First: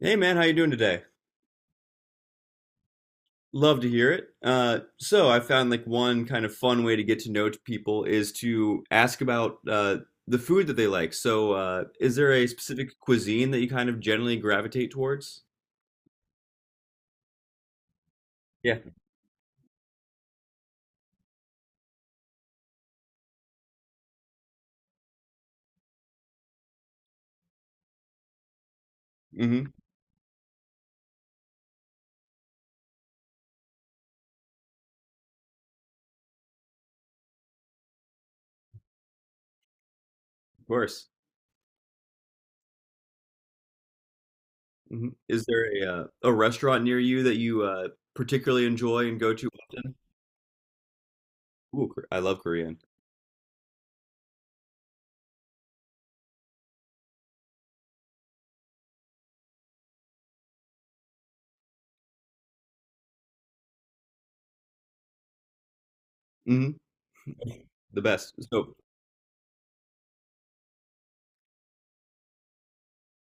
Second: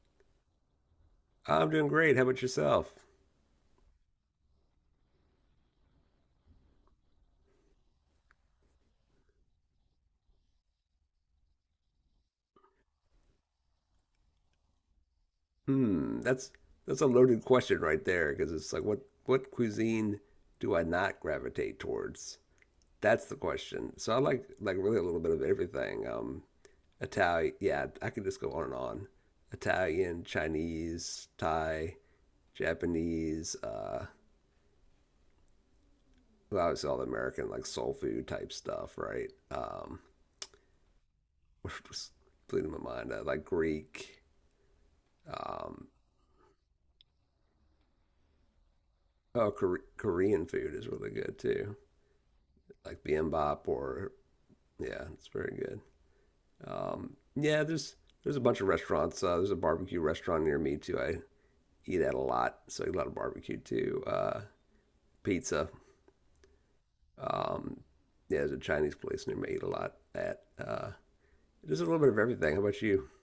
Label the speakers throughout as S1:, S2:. S1: Hey man, how you doing today?
S2: I'm doing great. How about yourself?
S1: Love to hear it. So I found like one kind of fun way to get to know people is to ask about the food that they like. So is there a specific cuisine that you kind of generally gravitate towards?
S2: Hmm, that's that's a loaded question right there because it's
S1: Yeah.
S2: like what cuisine do I not gravitate towards? That's the question. So I like really a little bit of everything. Italian, yeah, I can just go on and on.
S1: Hmm.
S2: Italian, Chinese, Thai, Japanese, well, obviously all the American like soul food type stuff, right?
S1: Of course.
S2: Just bleeding my mind. I like Greek.
S1: Hmm. Is there
S2: Um,
S1: a restaurant near you that you particularly enjoy and go to?
S2: oh, Korean food is really good too.
S1: Ooh, Kor- I love Korean.
S2: Like Bimbop or yeah, it's very good. Yeah, there's there's a bunch of restaurants. There's a barbecue restaurant near me too. I eat at a lot, so I eat a lot of barbecue too. Pizza.
S1: Hmm.
S2: Um,
S1: The best.
S2: yeah, there's a
S1: So
S2: Chinese place near me. I eat a lot at. There's a little bit of everything. How about you?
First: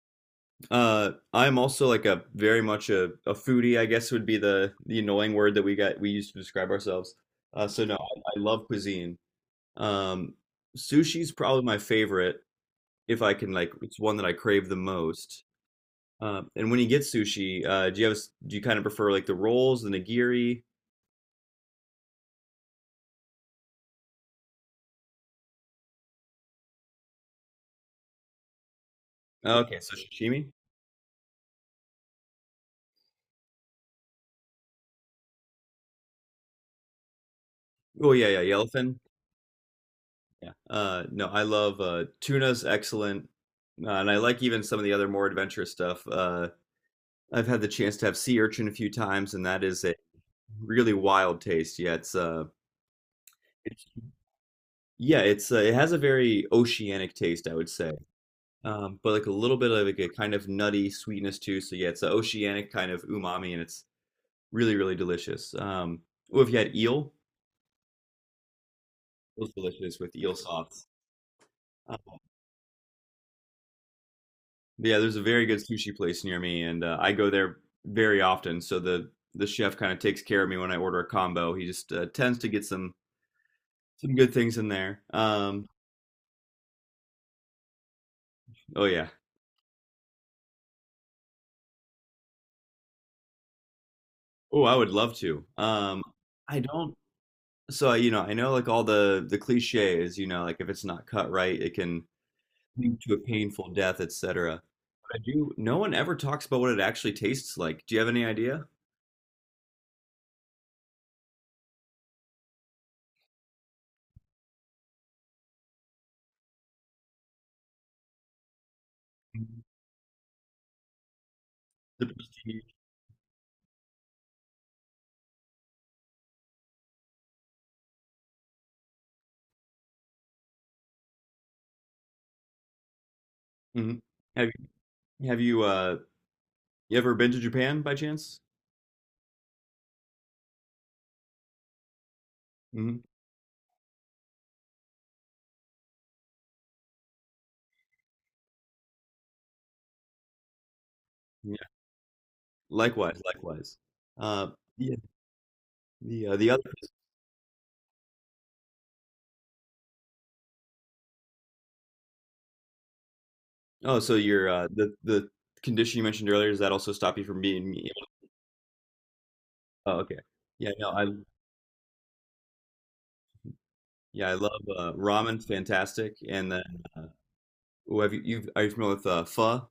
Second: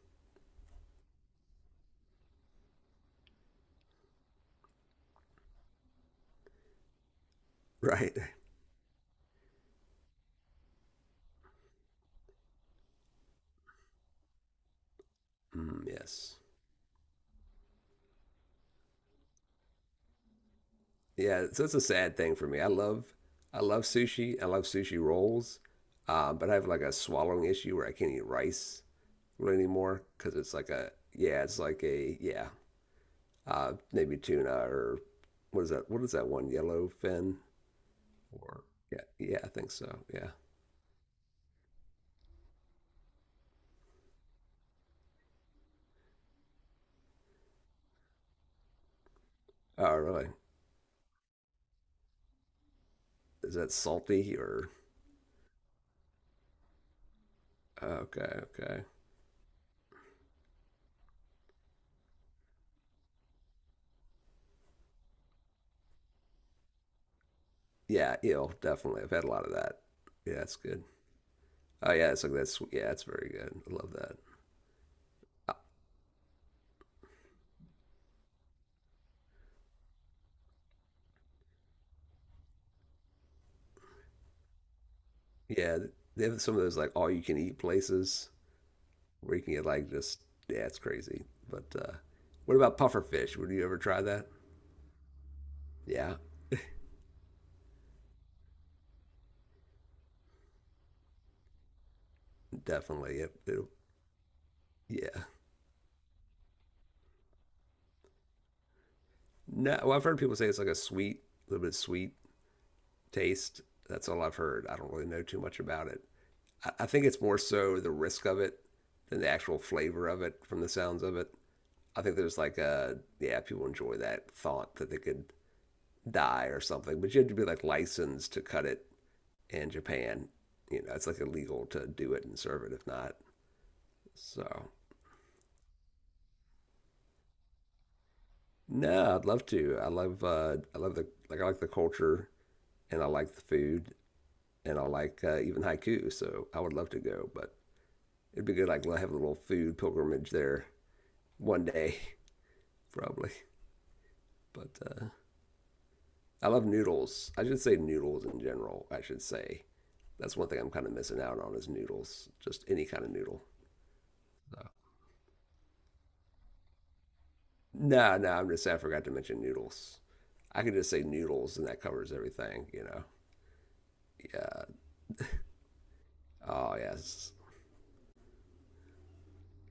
S1: I'm also like a very much a foodie, I guess would be the annoying word that we used to describe ourselves. Uh, so no,
S2: Right.
S1: I, I love cuisine. Um, Sushi's probably my favorite if I can like it's one that I crave the most.
S2: Mm, yes.
S1: And when you get sushi, do you have a s- do you kind of prefer like the rolls, the nigiri?
S2: Yeah. So it's a sad thing for me. I love sushi. I love sushi rolls. But I have like a swallowing issue where I can't eat rice. Really
S1: Okay, so
S2: anymore because
S1: sashimi.
S2: it's like a yeah, it's like a yeah, maybe tuna or what is that? What is that one? Yellow fin?
S1: Oh yeah, yeah,
S2: Or
S1: yellowfin.
S2: yeah, yeah, I think so. Yeah.
S1: Yeah. No, I love tuna's excellent, and I like even some of the other more adventurous stuff. I've had the chance to have sea urchin a few times, and that is a
S2: Oh, really?
S1: really wild taste.
S2: Is that
S1: It's
S2: salty or?
S1: yeah, it has a very oceanic taste, I would say,
S2: Okay, okay.
S1: but like a little bit of like a kind of nutty sweetness too. So yeah, it's an oceanic kind of umami, and it's really really delicious. Well, if you had eel,
S2: Yeah, eel, definitely. I've had a
S1: it
S2: lot
S1: was
S2: of that.
S1: delicious with eel
S2: Yeah, it's good.
S1: sauce.
S2: Oh, yeah,
S1: Um,
S2: it's like that's yeah, it's very good. I love that.
S1: but there's a very good sushi place near me, and I go there very often. So the chef kind of takes care of me when I order a combo. He just tends to get some good things in there.
S2: Yeah, they have some of those like all you can eat places
S1: Oh yeah.
S2: where you can get like just yeah, it's crazy. But what about puffer fish? Would you ever try that?
S1: Oh, I would love to.
S2: Yeah,
S1: I don't. So you know, I know like all the cliches. You know, like if it's not cut right, it can lead to
S2: definitely.
S1: a
S2: It
S1: painful death, etc. But I
S2: Yeah.
S1: do. No one ever talks about what it actually tastes like. Do you have any idea?
S2: No, well, I've heard people say it's like a sweet, a little bit sweet taste. That's all I've heard. I don't really know too much about it. I think it's more so the risk of it than the actual
S1: Mhm.
S2: flavor of it from the sounds of it. I
S1: The
S2: think there's like
S1: Prestige.
S2: a, yeah, people enjoy that thought that they could die or something, but you have to be like licensed to cut it in Japan. You know, it's like illegal to do it and serve it if not.
S1: Mhm. Have
S2: So,
S1: have you ever been to Japan by chance?
S2: no, I'd love to. I love the, like, I like the culture
S1: Hmm.
S2: and I like the food and I like even haiku. So I would love to go, but it'd be good. Like have a little food pilgrimage there one
S1: Yeah.
S2: day,
S1: Likewise,
S2: probably.
S1: likewise. Uh,
S2: But
S1: yeah. The
S2: I
S1: other.
S2: love noodles. I should say noodles in general. I should say that's one thing I'm kind of missing out on is noodles. Just any kind of noodle.
S1: Oh, so your
S2: So.
S1: the condition you mentioned earlier, does that also stop you from being me?
S2: No, no. I'm just saying I forgot to mention
S1: Oh,
S2: noodles.
S1: okay.
S2: I
S1: Yeah,
S2: could
S1: no,
S2: just say
S1: I
S2: noodles and that covers everything. You know.
S1: yeah, I love
S2: Yeah.
S1: ramen, fantastic. And then,
S2: Oh
S1: uh,
S2: yes.
S1: are you familiar with pho?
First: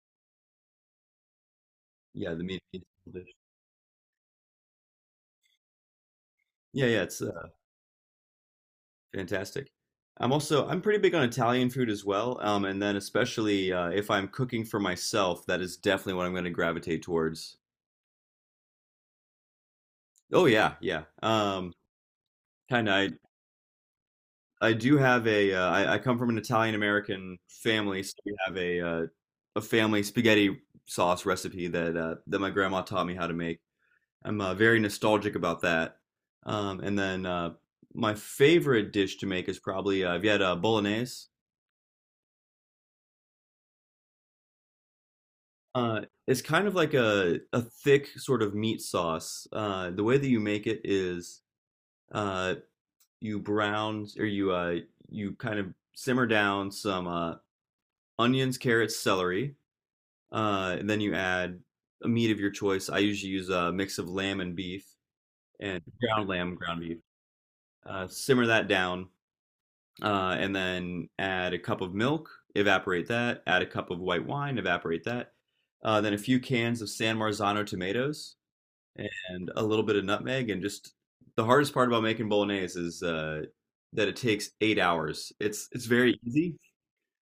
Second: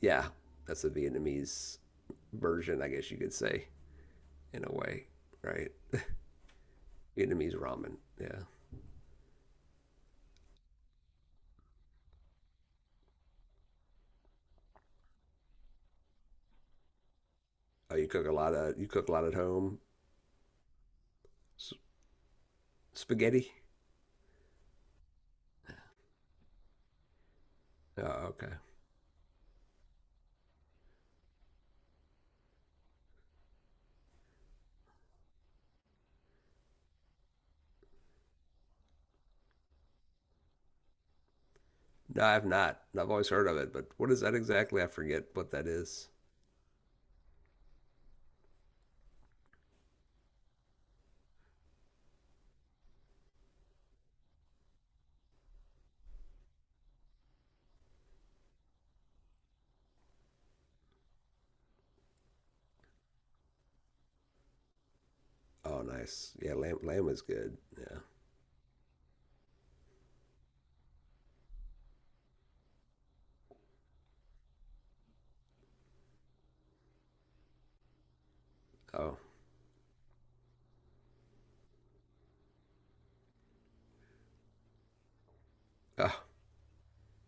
S2: Yeah. That's a Vietnamese
S1: Yeah, the meat
S2: version, I guess you
S1: dish.
S2: could say, in a way, right?
S1: Yeah, yeah, it's
S2: Vietnamese ramen. Yeah.
S1: fantastic. I'm pretty big on Italian food as well. And then especially if I'm cooking for myself, that is definitely what I'm going to gravitate towards.
S2: Oh, you cook a lot at home.
S1: Oh yeah, yeah.
S2: S-
S1: Kind of. I
S2: spaghetti.
S1: I do have a. I come from an Italian American family, so
S2: Oh,
S1: we
S2: okay.
S1: have a family spaghetti sauce recipe that that my grandma taught me how to make. I'm very nostalgic about that. And then my favorite dish to make is probably have had bolognese?
S2: No, I've not. I've always heard of it, but what is that exactly? I forget what that
S1: Uh,
S2: is.
S1: it's kind of like a thick sort of meat sauce. The way that you make it is uh, you brown or you you kind of simmer down some onions, carrots, celery, and then you add a meat of your choice. I usually use a mix of lamb and beef and
S2: Oh,
S1: ground
S2: nice.
S1: lamb,
S2: Yeah, lamb
S1: ground beef.
S2: lamb is good. Yeah.
S1: Simmer that down and then add a cup of milk, evaporate that, add a cup of white wine, evaporate that, then a few cans of San Marzano tomatoes
S2: Oh,
S1: and a little bit of nutmeg. And just the hardest part about making bolognese is that it takes 8 hours. It's very
S2: oh,
S1: easy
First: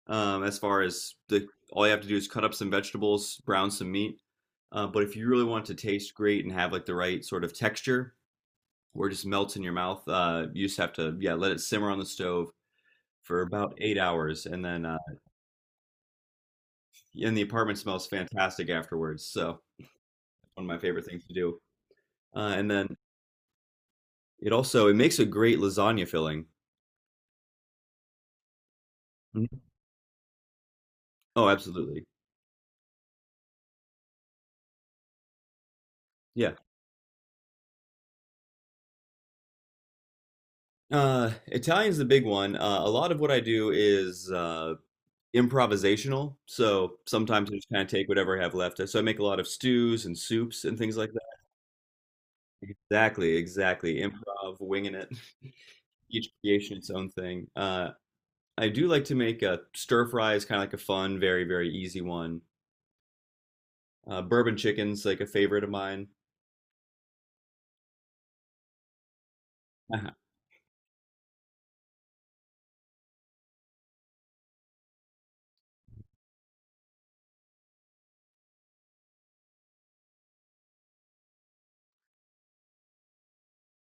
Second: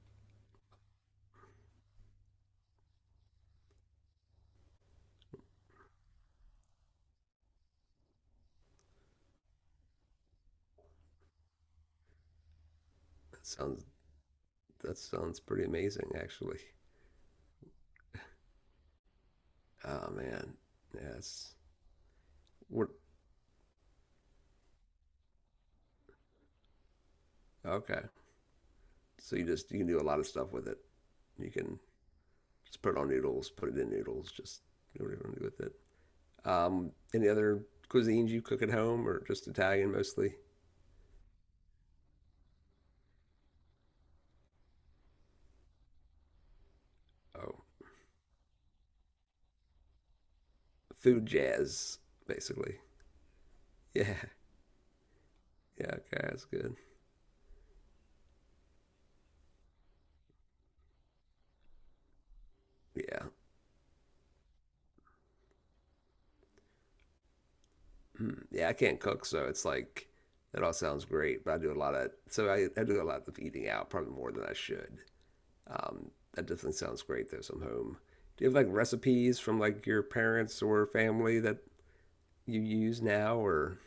S1: as far as the all you have to do is cut up some vegetables, brown some meat. But if you really want it to taste great and have like the right sort of texture, where it just melts in your mouth, you just have to yeah let it simmer on the stove for
S2: that
S1: about
S2: sounds
S1: 8 hours,
S2: that sounds pretty amazing actually.
S1: and the apartment smells fantastic afterwards. So
S2: Oh man.
S1: one of my favorite things to
S2: Yes.
S1: do. And then
S2: What?
S1: it also it makes a great lasagna filling.
S2: Okay. So you
S1: Mhm.
S2: just you can do a lot of stuff with it.
S1: Oh,
S2: You can
S1: absolutely.
S2: just put it on noodles, put it in noodles, just do whatever you want to do with it.
S1: Yeah.
S2: Any other cuisines you cook at home or just Italian mostly?
S1: Italian's the big one. A lot of what I do is improvisational. So sometimes I
S2: Oh,
S1: just kind of take whatever I have left. So I make a lot of stews and soups and things like that.
S2: food jazz, basically.
S1: Exactly, exactly.
S2: Yeah.
S1: Improv, winging it.
S2: Yeah. Okay.
S1: Each
S2: That's good.
S1: creation its own thing. I do like to make a stir fry is kind of like a fun, very, very easy one.
S2: Yeah.
S1: Bourbon chicken's like a favorite of mine.
S2: Mm. Yeah. I can't cook. So it's like,
S1: Uh-huh.
S2: that all sounds great, but I do a lot of, so I do a lot of eating out, probably more than I should. That definitely sounds great though, so I'm home. Do you have like recipes from like your parents or family that you use now or,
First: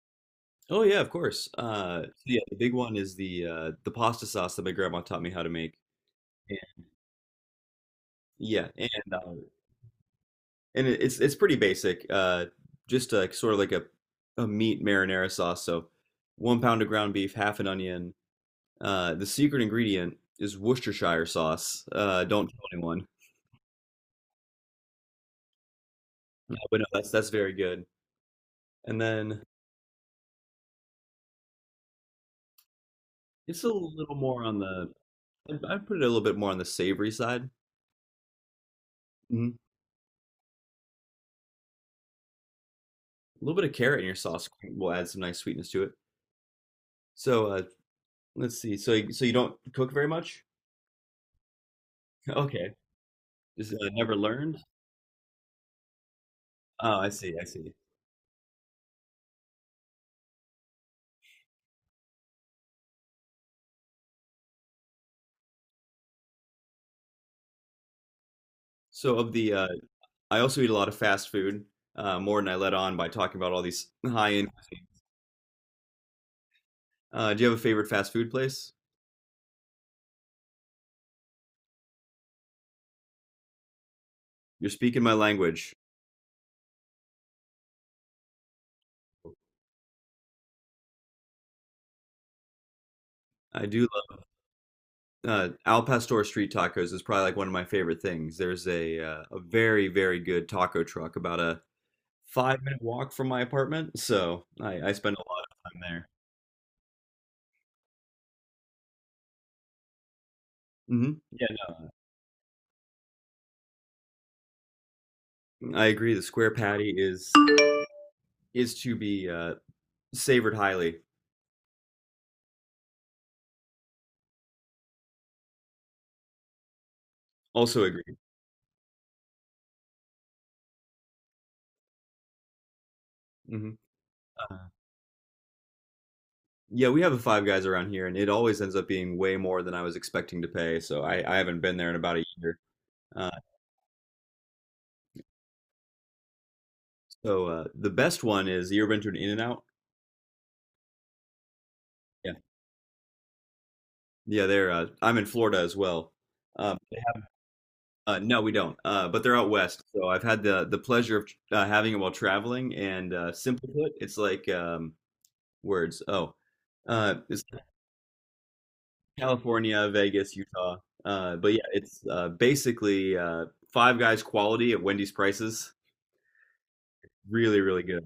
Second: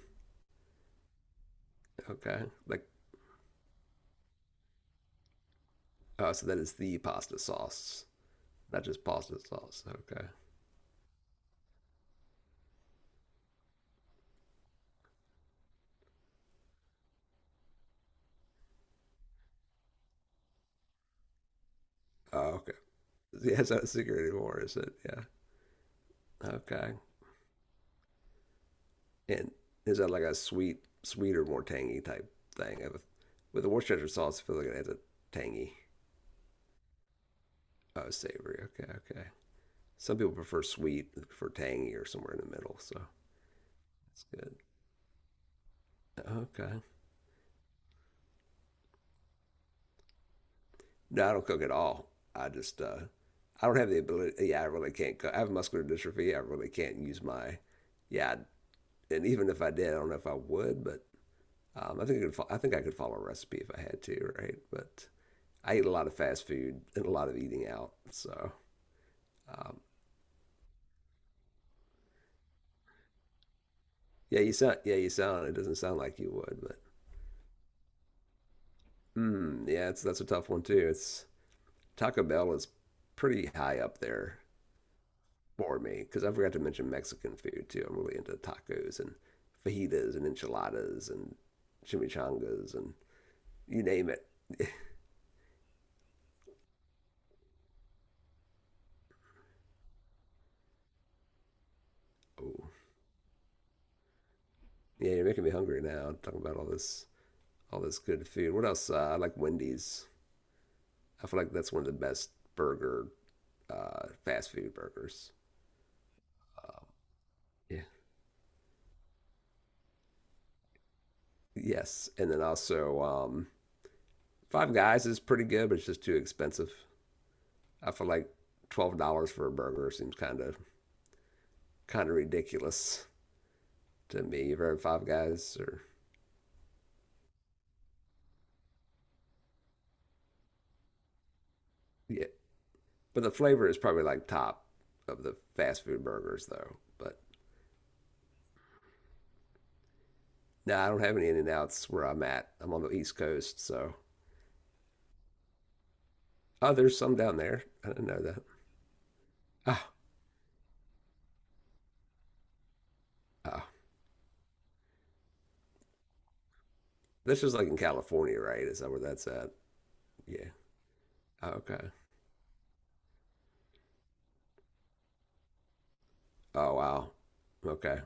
S1: Oh yeah, of course. So yeah,
S2: okay.
S1: the big
S2: Like,
S1: one is the pasta sauce that my grandma taught me how to make.
S2: oh, so that is
S1: And-
S2: the pasta sauce,
S1: yeah,
S2: not just pasta sauce. Okay.
S1: and it- it's pretty basic. Just like sort of like a meat marinara sauce. So 1 pound of ground beef, half an onion. The secret ingredient is Worcestershire sauce. Don't tell
S2: Oh, okay.
S1: anyone.
S2: Yeah, it's not a secret anymore, is it? Yeah.
S1: But no,
S2: Okay.
S1: that's very good. And then
S2: And is that like a sweet, sweeter, more tangy type thing?
S1: it's
S2: With
S1: a
S2: the Worcestershire
S1: little
S2: sauce,
S1: more
S2: I
S1: on
S2: feel like it adds
S1: the
S2: a tangy.
S1: I put it a little bit more on the savory side.
S2: Oh, savory. Okay, okay.
S1: Mhm.
S2: Some people prefer sweet, they prefer tangy, or somewhere in the middle. So
S1: A little bit of carrot in your
S2: that's
S1: sauce
S2: good.
S1: will add some nice sweetness to it.
S2: Okay.
S1: So let's see. So you don't cook very much?
S2: No, I don't cook at all. I
S1: Okay,
S2: just, uh, I
S1: just
S2: don't have the
S1: never
S2: ability.
S1: learned.
S2: Yeah, I really can't cook. I have muscular dystrophy. I really
S1: Oh,
S2: can't
S1: I
S2: use
S1: see. I
S2: my,
S1: see.
S2: yeah. And even if I did, I don't know if I would, but Um, I think I could follow a recipe if I had to, right? But I eat a lot of fast food and a lot of eating out, so
S1: So of the,
S2: um,
S1: I also eat a lot of fast food, more than I let on by talking about all these high
S2: yeah,
S1: end.
S2: you sound yeah you sound. It doesn't sound like you would, but
S1: Do you have a favorite fast food place?
S2: mm, yeah, it's that's a tough one too. It's Taco Bell is pretty high up there
S1: You're speaking my language.
S2: for me because I forgot to mention Mexican food too. I'm really into tacos and fajitas and enchiladas and chimichangas and
S1: I
S2: you
S1: do
S2: name it.
S1: love Al Pastor street tacos is probably like one of my favorite things. There's a very very good taco truck about a five
S2: Oh,
S1: minute walk from my apartment, so I spend
S2: yeah, you're
S1: a
S2: making
S1: lot
S2: me
S1: of time
S2: hungry
S1: there.
S2: now. Talking about all this good food. What else? I like Wendy's.
S1: Hmm.
S2: I feel
S1: Yeah,
S2: like that's one of the best burger, fast food burgers.
S1: no, I agree. The square patty
S2: Yeah.
S1: is to be savored highly.
S2: Yes, and then also Five Guys is pretty good, but it's just too expensive.
S1: Also
S2: I
S1: agree.
S2: feel like $12 for a burger seems kind of ridiculous
S1: Hmm.
S2: to me. You've
S1: Uh,
S2: heard of Five Guys, or
S1: yeah, we have a Five Guys around here, and it always ends up being way more than I was expecting to pay. So I haven't been there in about a
S2: yeah,
S1: year.
S2: but
S1: Uh,
S2: the flavor is probably like top of the fast food burgers though. But
S1: so the best one is you ever been to an In-N-Out?
S2: no, I don't have any In N Outs where I'm
S1: Yeah,
S2: at. I'm on the East Coast, so
S1: yeah. They're I'm in Florida as well.
S2: oh,
S1: Um,
S2: there's some down there. I didn't
S1: Uh,
S2: know
S1: no,
S2: that.
S1: we don't. But they're out west,
S2: Oh,
S1: so I've had the pleasure of having it while traveling. And
S2: oh,
S1: simply put, it's like words. Oh, it's
S2: this is
S1: like
S2: like in California, right? Is that where that's at?
S1: California, Vegas,
S2: Yeah.
S1: Utah.
S2: Oh,
S1: But yeah,
S2: okay.
S1: it's basically Five Guys quality at Wendy's prices.
S2: Oh wow.
S1: Really, really
S2: Okay.
S1: good.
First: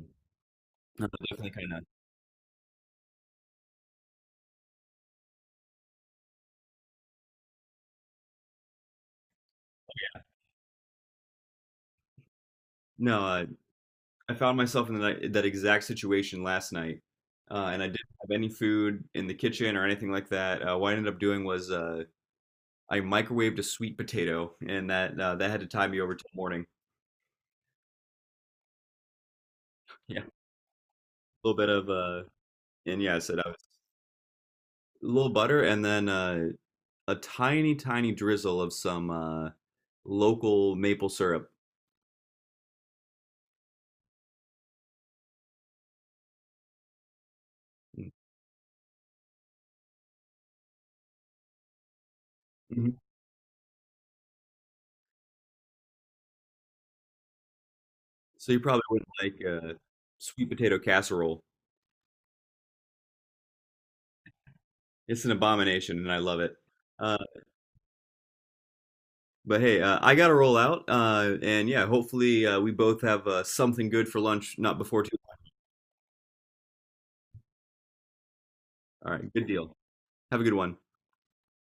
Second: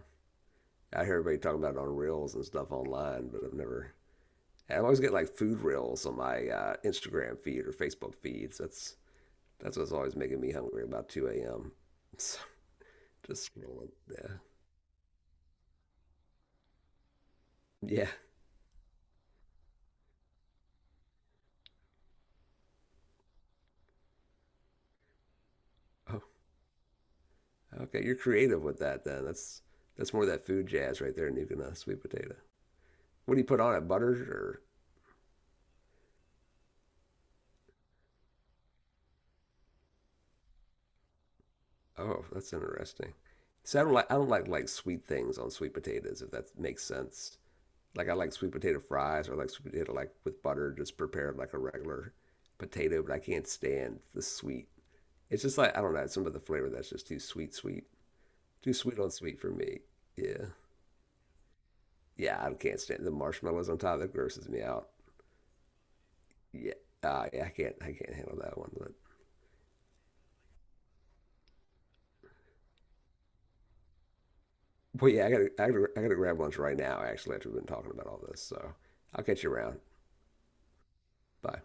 S2: I hear everybody
S1: Definitely
S2: talking
S1: kind
S2: about it
S1: of.
S2: on reels and stuff online, but I've never. I always get like food reels on my Instagram feed or Facebook feeds. That's what's always making me hungry about 2 a.m. So
S1: No,
S2: just scrolling.
S1: I
S2: Yeah.
S1: found myself in that exact situation last night, and I didn't
S2: Yeah.
S1: have any food in the kitchen or anything like that. What I ended up doing was I microwaved a sweet potato, and that had to tide me over
S2: Oh,
S1: till morning.
S2: okay. You're creative with that then. That's
S1: Yeah,
S2: more of
S1: a
S2: that food jazz right there,
S1: little bit
S2: Nukenuh,
S1: of
S2: sweet potato.
S1: and yeah, I
S2: What
S1: said
S2: do you
S1: I
S2: put
S1: was
S2: on it? Butter or?
S1: a little butter, and then a tiny, tiny drizzle of some local maple syrup.
S2: Oh, that's interesting. So I don't like like sweet things on sweet potatoes if that makes sense. Like I like sweet potato fries or like sweet potato like with butter, just prepared like a regular
S1: Mhm.
S2: potato, but I can't stand the sweet. It's just like I don't know, some of the flavor that's just too sweet, sweet,
S1: So you
S2: too
S1: probably
S2: sweet
S1: wouldn't
S2: on sweet
S1: like
S2: for me. Yeah,
S1: sweet potato casserole.
S2: yeah, I can't stand the marshmallows on top. That grosses me out.
S1: It's an abomination, and I love it.
S2: Yeah,
S1: Uh,
S2: yeah, I can't handle that one.
S1: but hey, I gotta roll out, and yeah, hopefully we both have something good for lunch, not before
S2: But
S1: too
S2: yeah, I gotta grab lunch right now. Actually, after we've been talking about all this, so
S1: long. All
S2: I'll
S1: right,
S2: catch
S1: good
S2: you
S1: deal.
S2: around.
S1: Have a good one.
S2: Bye.